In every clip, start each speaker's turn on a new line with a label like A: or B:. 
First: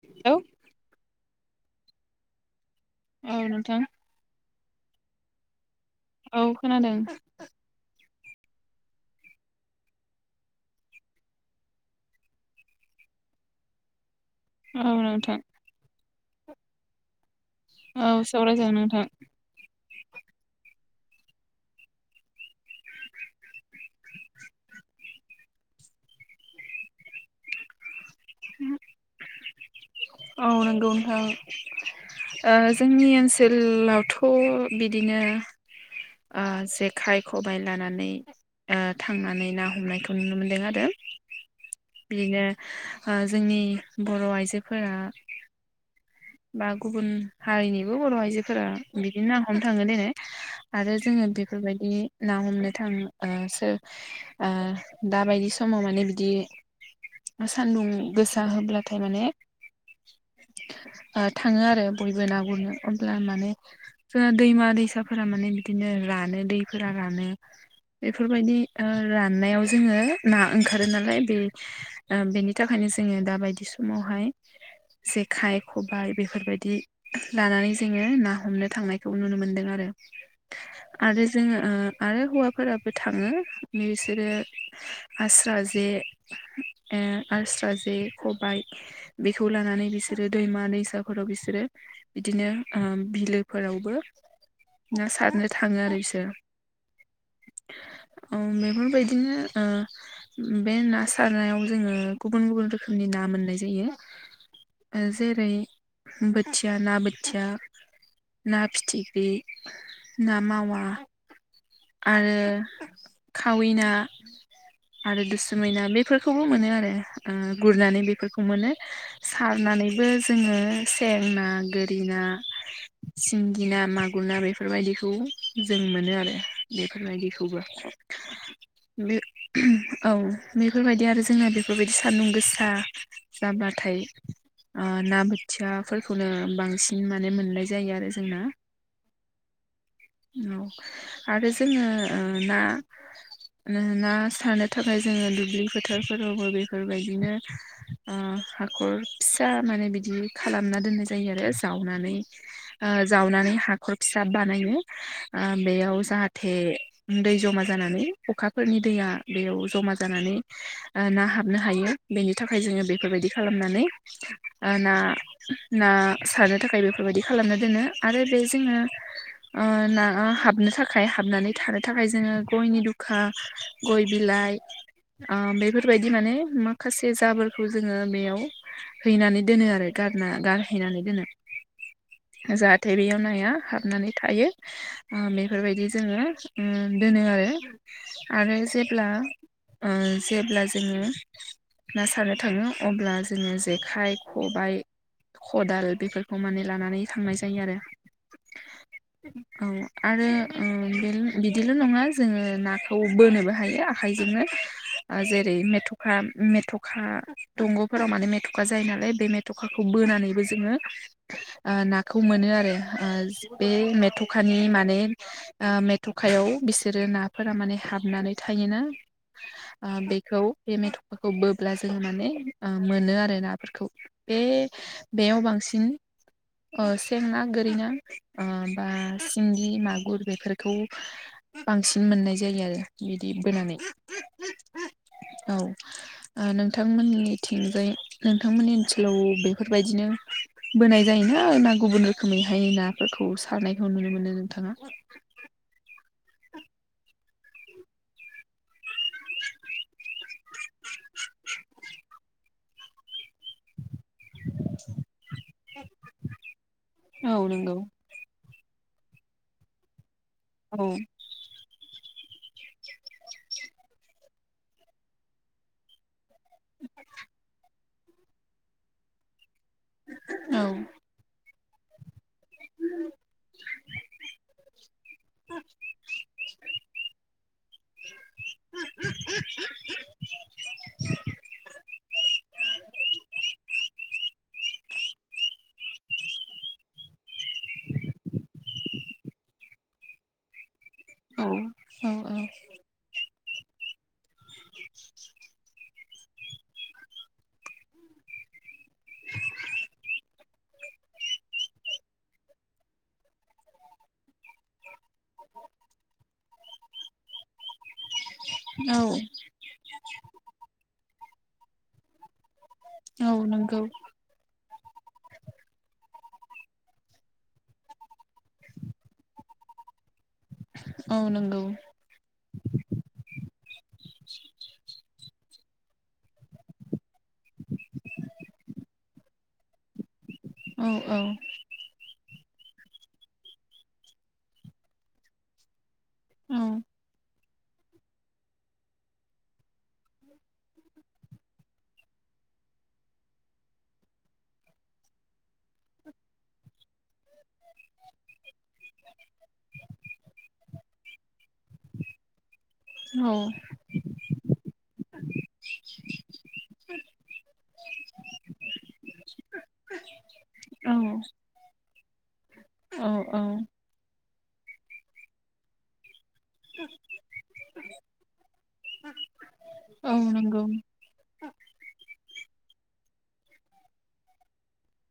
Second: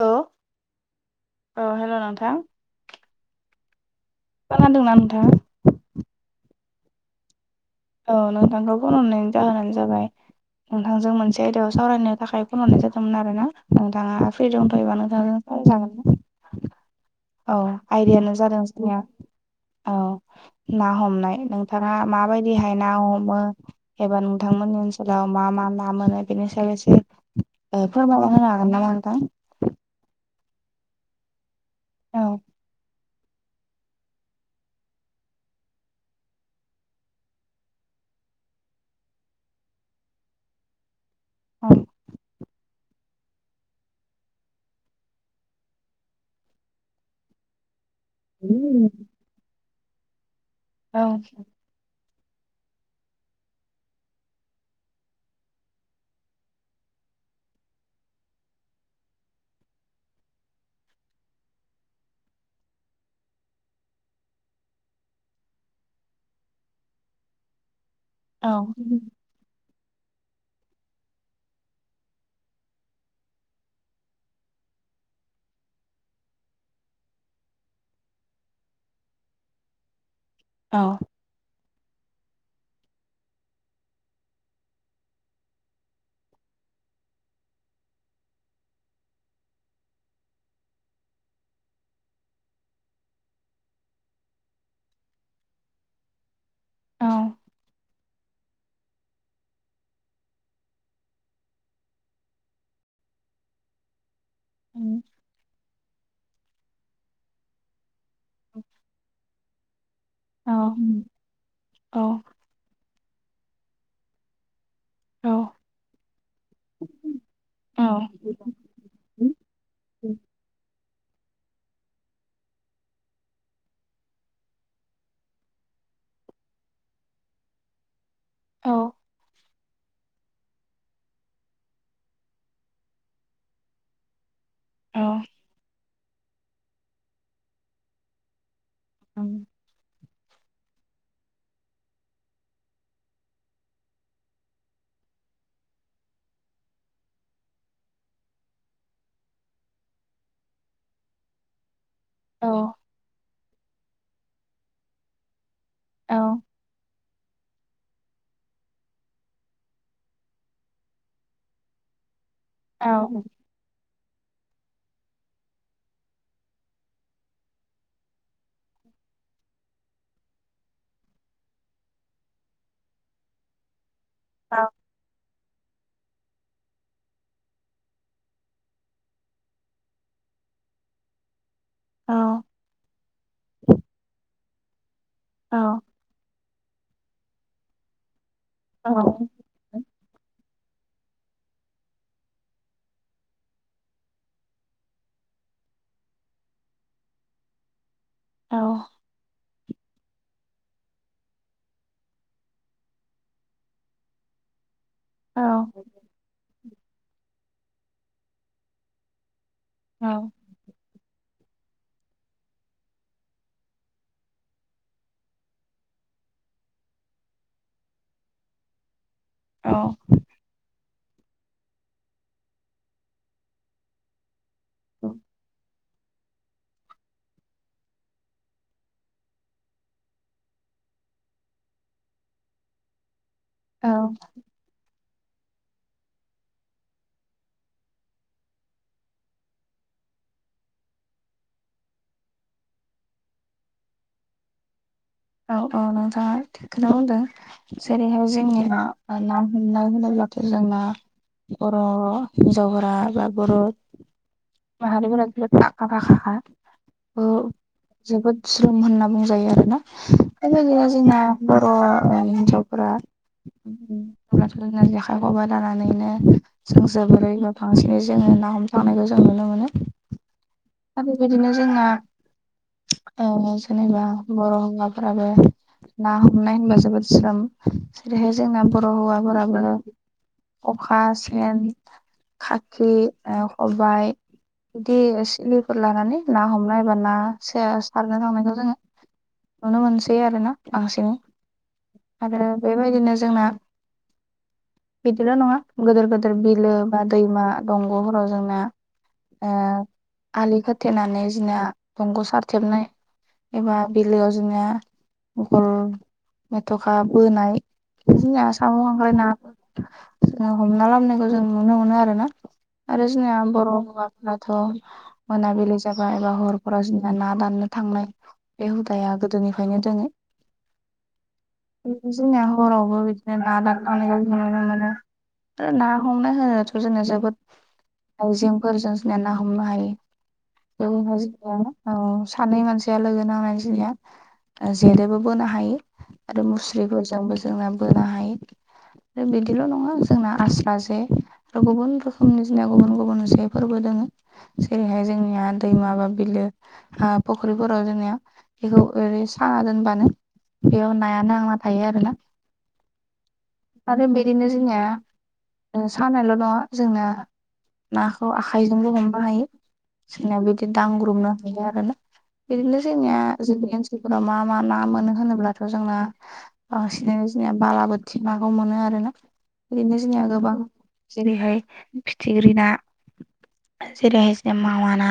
A: औ
B: हेलौ
A: औ हेल' नोंथां
B: औ नोंथां
A: खोनादोंना नोंथाङा
B: औ खोनादों
A: औ नोंथांखौ फन हरनायनि जाहोनानो जाबाय नोंथांजों मोनसे आयदायाव सावरायनो थाखाय फन हरनाय जादोंमोन आरो ना नोंथाङा फ्रि
B: औ
A: दंथयोबा
B: नोंथां
A: नोंथांजों सावरायजागोन औ
B: औ
A: आयदायानो जादों
B: सावरायजागोन
A: जोंनिया
B: नोंथां
A: औ ना हमनाय नोंथाङा माबायदि दिहाय ना हमो एबा नोंथांमोननि ओनसोलाव मा मा ना मोनो बेनि सायाव एसे फोरमायना होनो हागोन नामा नोंथां
B: औ नंगौ नोंथां
A: औ
B: जोंनि ओनसोलाव ओनसोलावथ' बिदिनो जेखाइ खबबाय लानानै थांनानै ना हमनायखौ नुनो मोनदों आरो
A: औ
B: बिदिनो जोंनि बर' आइजोफोरा बा गुबुन हारिनिबो बर' आइजोफोरा बिदिनो ना हमनो थाङो देनाय आरो
A: औ
B: जोङो बेफोरबायदि ना हमनो थाङो सोर दाबायदि समाव माने बिदि सान्दुं गोसा होब्लाथाय माने
A: [inaudible]
B: थाङो आरो बयबो ना गुरनो हब्ला माने जोंहा दैमा दैसाफोरा माने बिदिनो रानो दैफोरा रानो
A: औ
B: बेफोरबायदि राननायाव जोङो ना ओंखारो नालाय बे बेनि थाखायनो जोङो दा बायदि समावहाय जेखाय खबाय बेफोरबायदि लानानै जोङो ना हमनो थांनायखौ नुनो मोनदों आरो आरो जोङो आरो हौवा फोराबो थाङो बिसोरो आस्रा जे आस्रा जे खबायाइ बेखौ लानानै बिसोरो दैमा दैसाफोराव बिसोरो बिदिनो बिलोफोरावबो ना सारनो थाङो आरो बिसोर
A: औ
B: बेफोरबायदिनो बे ना सारनायाव जोङो गुबुन गुबुन रोखोमनि ना मोननाय जायो जेरै बोथिया ना बोथिया ना फिथिख्रि ना
A: औ
B: मावा
A: औ
B: आरो खावैना
A: [inaudible]
B: आरो दुसुमै ना बेफोरखौबो मोनो आरो
A: औ
B: गुरनानै बेफोरखौ मोनो सा सारनानैबो जोङो सें ना गोरि ना सिंगि ना मागुर ना बेफोरबायदिखौ जों मोनो आरो बेफोरबायदिखौबो
A: औ
B: बे औ बेफोरबायदि आरो जोंना बेफोरबायदि सान्दुं गोसा जाब्लाथाय
A: औ
B: ना बोथियाफोरखौनो बांसिन माने मोननाय जायो आरो जोंना
A: ओं
B: औ आरो जोङो ना ना सारनो थाखाय जोङो दुब्लि फोथारफोरावबो बेफोरबायदिनो हाखर फिसा माने बिदि खालामना दोननाय जायो आरो जावनानै जावनानै हा हाखर फिसा बानायो बेयाव
A: औ
B: जाहाथे दै जमा जा जानानै अखाफोरनि दैया बेयाव जमा जानानै ना हाबनो हायो बेनि थाखाय
A: औ
B: जोङो बेफोरबायदि खालामनानै
A: [inaudible]
B: ना ना सारनो थाखाय बेफोरबायदि खालामना दोनो आरो बे जोङो ना हाबनो थाखाय हाबनानै थानो थाखाय जोङो गयनि दुखा गय बिलाइ बेफोरबायदि माने माखासे जाबोरफोरखौ जोङो बेयाव हैनानै दोनो आरो गारना गारहैनानै दोनो
A: औ
B: जाहाथे बेयाव नाया हाबनानै थायो बेफोरबायदि जोङो दोनो आरो आरो जेब्ला जेब्ला जोङो ना सारनो थाङो अब्ला जोङो जेखाइ खबाइ खदाल बेफोरखौ माने लानानै थांनाय जायो आरो
A: औ
B: औ आरो बिदिल' नङा जोङो नाखौ बोनोबो हायो आखाइजोंनो [unintelligible]
A: औ
B: जेरै
A: औ
B: मेथ'खा मेथ'खा दंग'फोराव माने मेथ'खा जायो नालाय बे मेथ थखाखौ बोनानैबो जोङो नाखौ मोनो आरो बे मेथ'खानि माने मेथ'खा हायाव बिसोरो नाफोरा माने हाबनानै थायोना
A: औ
B: बेखौ बे मेथ'खौ बोब्ला जोङो माने मोनो आरो नाफोरखौ बे बेयाव बांसिन
A: [inaudible]
B: सें ना गोरि ना बा सिंगि मागुर बेफोरखौ बांसिन मोननाय जायो आरो बिदि बिब्दि बोनानै औ नोंथांमोननि थिंजाय नोंथांमोननि ओनसोलाव बेफोरबायदिनो बोनाय जायोना ना गुबुन रोखोमै बेहाय नाफोरखौ सारनायखौ नुनो मोनो नोंथाङा
A: औ औ नोंथाङा थिगखौनो बुंदों जेरैहाय जोंनिया ना हमनाय होननानै बुंनाय जायो जाहाथे जोंना बर' हिनजावफोरा बा बर' माहारिफोरा जोबोद आखा फाखा खा ओ
B: औ नंगौ
A: जोबोद स्रोम होनना बुंजायो आरोना
B: औ
A: बेबायदिनो जोंना बर'आ हिनजावफोरा जेखाइ खबाइ लानानैनो जों जोबोरैबो बांसिनै जोङो ना हमनो थांनायखौ जों नुनो मोनो आरो बेबायदिनो जोंना ओ जेनेबा बर' हौवाफोराबो ना हमनाय होनबा जोबोद ज्रोम जेरैहाय जोंना बर' हौवाफोराबो अखा सेन साखि खबाय बिदि सिलिफोर लानानै ना हमनाय बा ना सारनो थांनायखौ जोङो नुनो मोनसै आरोना बांसिनै
B: औ औ
A: आरो बेबायदिनो जोंना [unintelligible] बिदिल' नङा गिदिर गेदिर बिलो बा दैमा दंग'फोराव जोंना आलि खोथेनानै जोंना दंग' सारथेबनाय एबा बिलोआव जोंनिया गल मेथ'खा बोनाय जोंना साम
B: औ
A: खांख्राय ना हमना लाबनायखौ जोंङो जों नुनो मोनो आरोना आरो
B: औ
A: जोंना बर'
B: नंगौ
A: हौवाफोराथ' मोनाबिलि जाबाय बा हरफोराव जोंना ना दाननो थांनाय बे हुदाया गोदोनिफ्रायनो दोङो
B: औ नंगौ
A: जोंना हरावबो बिदिनो ना दाननो थांनायखौ जों नुनो मोनो ना हमनो होनायाथ' जोंना जोबोद आइजें फोरजों जोगनिया ना हमनो हायो
B: औ औ
A: जोंनिाया सानै मानसिया लोगो नांनानै जोंनिया जेदोबो बोनो हायो आरो
B: औ
A: मुस्रिफोरजोंबो जोंना बोनो हायो आरो बिदिल' नङा जोंना आस्रा जे आरो गुबुन रोखोमनि जोंना गुबुन गुबुन जे फोरबो दोङो जेरैहाय जोंनिया दैमा बा बिलो फुख्रिफोराव जोंनिया बेखौ ओरै साना दोनबानो बेयाव नाया नांना थायो थायो आरोना
B: उम
A: आरो बिदिनो जोंनिया सानायल' नङा जोंना नाखौ आखाइजोंबो हमनो हायो जोंनिया बिदि
B: औ
A: दांग्रोमनो हायो आरो ना बिदिनो
B: औ
A: जोंनिया जोंनि ओनसोलफोराव मा मा ना मोनो होनोब्लाथ' जोंना बांसिनै जोंनिया बालाबोथि नाखौ मोनो आरो ना बिदिनो
B: औ
A: जोंनिया गोबां
B: नंगौ
A: जेरैहाय फिथिख्रि ना जेरैहाय जोंनिया मावा ना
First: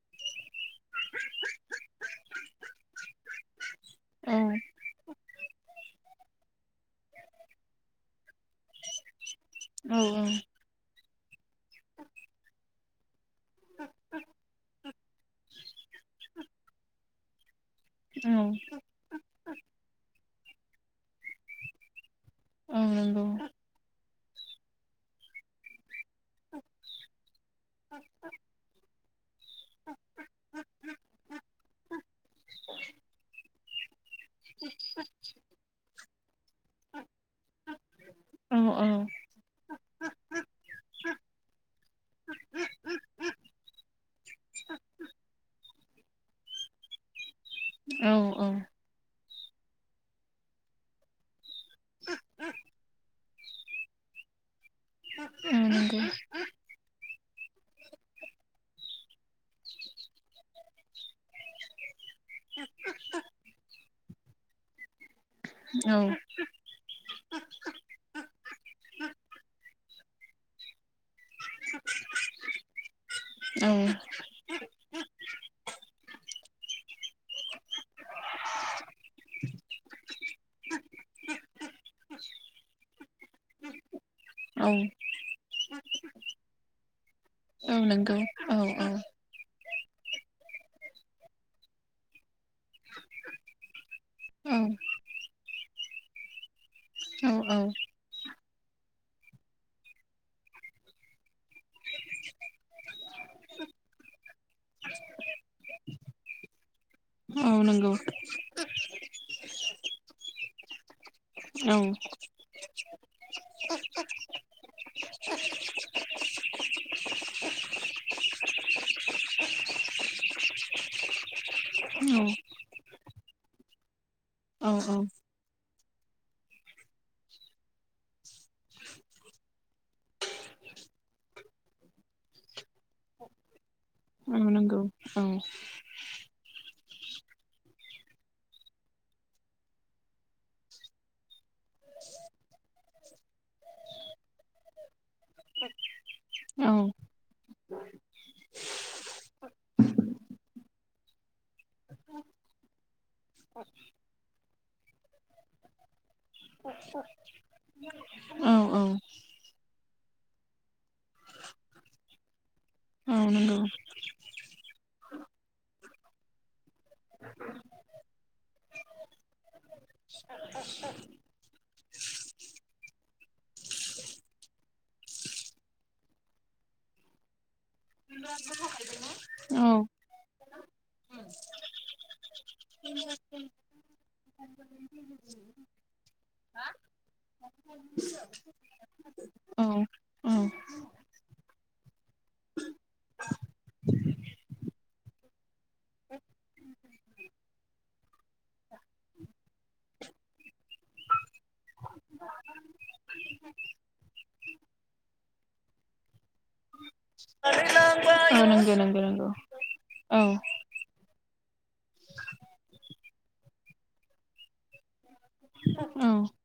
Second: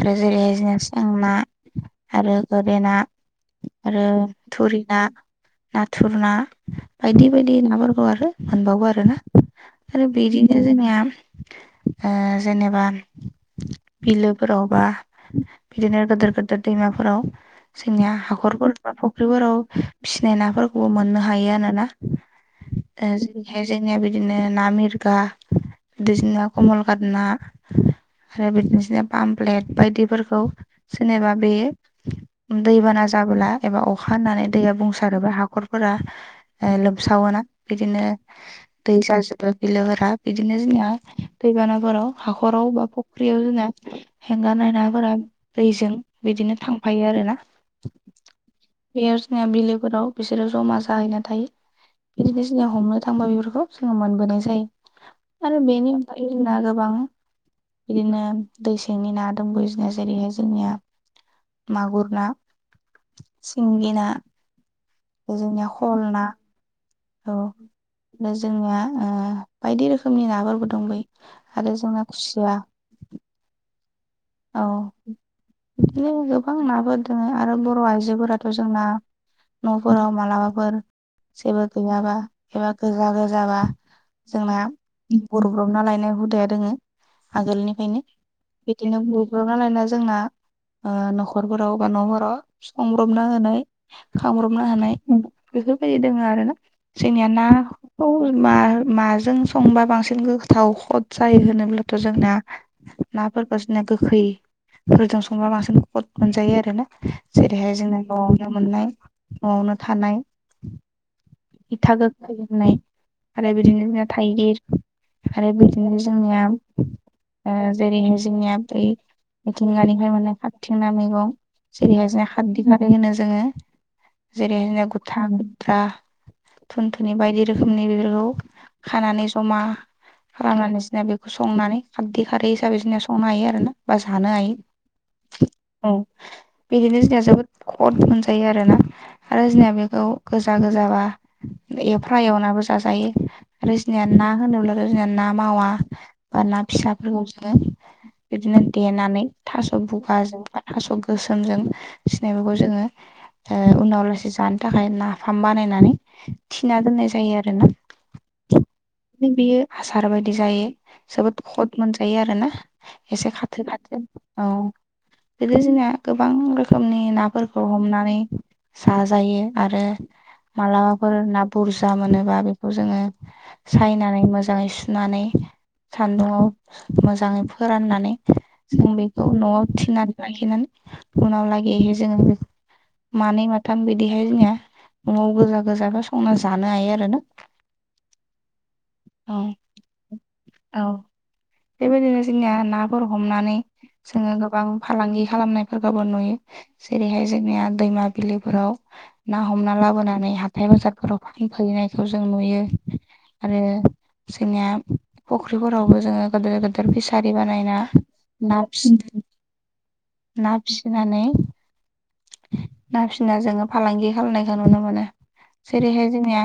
A: आरो जेरैहाय जोंनिया सें ना आरो गोरे ना आरो
B: औ
A: थुरि ना नाथुर ना बायदि बायदि नाफोरखौ आरो मोनबावो आरो ना
B: औ
A: आरो बेदिनो जोंनिया जेनेबा बिलोफोरावबा बिदिनो गोदोर गोदोर दैमाफोराव जोंनिया
B: औ
A: हाखरफोर बा फुख्रिफोराव फिसिनाय नाफोरखौबो मोननो हायो आरोना
B: औ नंगौ
A: जेरैहाय जोंनिया बिदिनो ना मिरगा बिदिनो कमलखाथ ना आरो बिदिनो जोंनिया पाम प्लेट बायदिफोरखौ जेनेबा बे दैबाना जाबोला एबा अखा हानानै दैया बुंसारोब्ला हाखरफोरा लोमसावोना बिदिनो
B: औ औ
A: दै जाजोबो बिदिनो जोंनिया दैबानाफोराव हाखराव बा फुख्रियाव जोंना हेंगार नाय नाफोरा दैजों बिदि बिदिनो थांफायो आरो ना
B: औ औ
A: बेयाव जोंनिया बिलोफोराव बिसोरो जमा जाहैना थायो बिदिनो जोंनिया हमनो थांबा बेफोरखौ जोङो मोनबोनाय जायो
B: ओम नोंगो
A: ना बां बिदिनो दैसेंनि ना दंबोयो बिदिनो जेरैहाय जोंनिया मागुर ना सिंगि ना बे जोंनिया खल ना औ आरो जोंनिया बायदि रोखोमनि नाफोरबो दंबयो आरो जोंना खुसिया [unintelligible] औ बिदिनो गोबां नाफोर दङ आरो बर' आइजोफोराथ' जोंना न'फोराव मालाबाफोर जेबो गैयाबा एबा गोजा गोजाबा जोंना गुरब्रबना लायनाय हुदाया दोङो
B: औ
A: आगोलनिफ्रायनो
B: नंगौ औ
A: बिदिनो गुरब्रबना लायना जोंना न'खरफोराव बा न'फोराव संब्रबना होनाय
B: औ
A: खांब्रबना होनाय बेफोरबायदि दङ आरो ना जोंनिया नाखौ माजों संबा बांसिन गोथाव औ खद जायो होनोब्लाथ' जोंना ना बायदिसना गोखैफोरजों संबा बांसिन कद मोनजायो आरो ना
B: औ
A: जेरैहाय जोङो
B: औ
A: न'आवनो मोननाय न'आवनो थानाय
B: नंगौ
A: मैदा गोखै होननाय आरो बिदिनो जोंनिया थाइगिर आरो बिदिनो जोंनिया जेरैहाय जोंनिया बै मिथिंगानिफ्राय मोननाय खाबथिंनाय मैगं जेरैहाय जों खारदि खारै होनो जोङो जेरैहाइ जोंनिया
B: औ
A: गुथा गुद्रा धुनथुनि बायदि रोखोमनि बेफोरखौ खानानै जमा खालामनानै जना बेखौ संनानै खारदै खारै हिसाबै जोंना संनो हायो आरो ना बा जानो हायो औ बिदिनो जोंनिया जोबोद खद मोनजायो आरोना आरो जोंनिया बेखौ खौ गोजा गोजाबा एवफ्रा एवनाबो जाजायो आरो जोंनिया ना होनोब्ला आरो जोंनिया ना मावा बा ना फिसाफोरखौ जोङो बिदिनो देनानै थास' बुगाजों बा थास' गोसोमजों सिनायखौ जोङो उनाव लासै जानो थाखाय नाफाम बानायनानै थिना दोननाय जायो आरो ना बियो आसार बायदि जायो जोबोद खद मोनजायो आरोना एसे खाथो
B: औ
A: खाथो औ बिदिनो जोंनिनाया गोबां रोखोमनि नाफोरखौ हमनानै जाजायो आरो मालाबाफोर ना बुरजा मोनोबा बेखौ जोङो सायनानै मोजाङै सुनानै सान्दुंङआव मोजाङै फोराननानै जों बेखौ
B: नंगौ औ
A: न'आव थिनानै लाखिनानै उनाव लागिहाय जोङो बेखौ मानै माथाम बिदिहाय जोंनिया न'आव गोजा गोजाबा संना जानो हायो आरो ना औ औ बेबायदिनो जोंनिया नाफोर हमनानै जोङो गोबां फालांगि खालामनायफोरखौबो नुयो जेरैहाय जोंनिया दैमा बिलिफोराव ना हमना लाबोनानै हाथाय बाजारफोराव फानफैनायखौ जों नुयो आरो जोंनिया फुख्रिफोरावबो जोङो गिदेर गेदेर फिसारि
B: औ
A: बानायना ना
B: नंगौ
A: फि
B: नंगौ नंगौ औ
A: ना फिसिनानै ना फिना जोङो फालांगि खालामनायखौ नुनो मोनो
B: औ
A: जेरैहाय जोंनिया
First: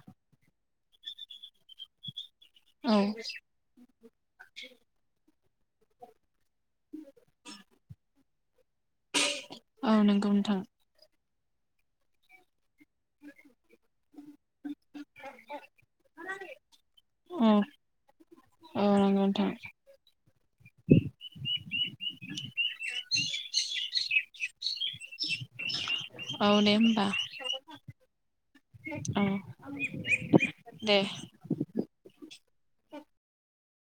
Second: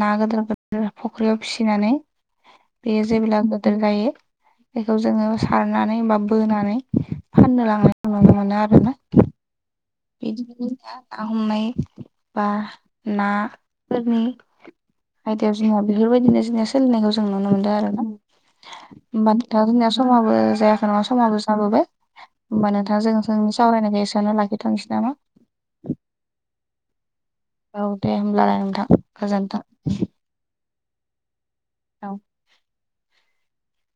A: ना गोदोर गोदोर फख्रियाव फिसिनानै
B: औ
A: बेयो जेब्ला गोदोर जायो बेखौ जोङो सारनानै बा बोनानै फाननो लांनायखौ नुनो मोनो आरोना
B: औ नंगौ नोंथां
A: बिदिनो ना हमनाय बा नाफोरनि आयदायाव जोंना बेफोरबायदिनो जोंनिया सोलिनायखौ जों
B: औ
A: नुनो मोनदों आरो ना
B: औ नंगौ
A: हमबा नोंथां जोंनिया समाबो जायाखै नङा समाबो जाबोबाय होमबा नोंथां जों जोंनि सावरायनायखौ एसेयावनो लाखिथनोसै नामा
B: औ दे होमबा
A: औ दे होमब्लालाय नोंथां
B: औ
A: गोजोनथों
B: दे
A: औ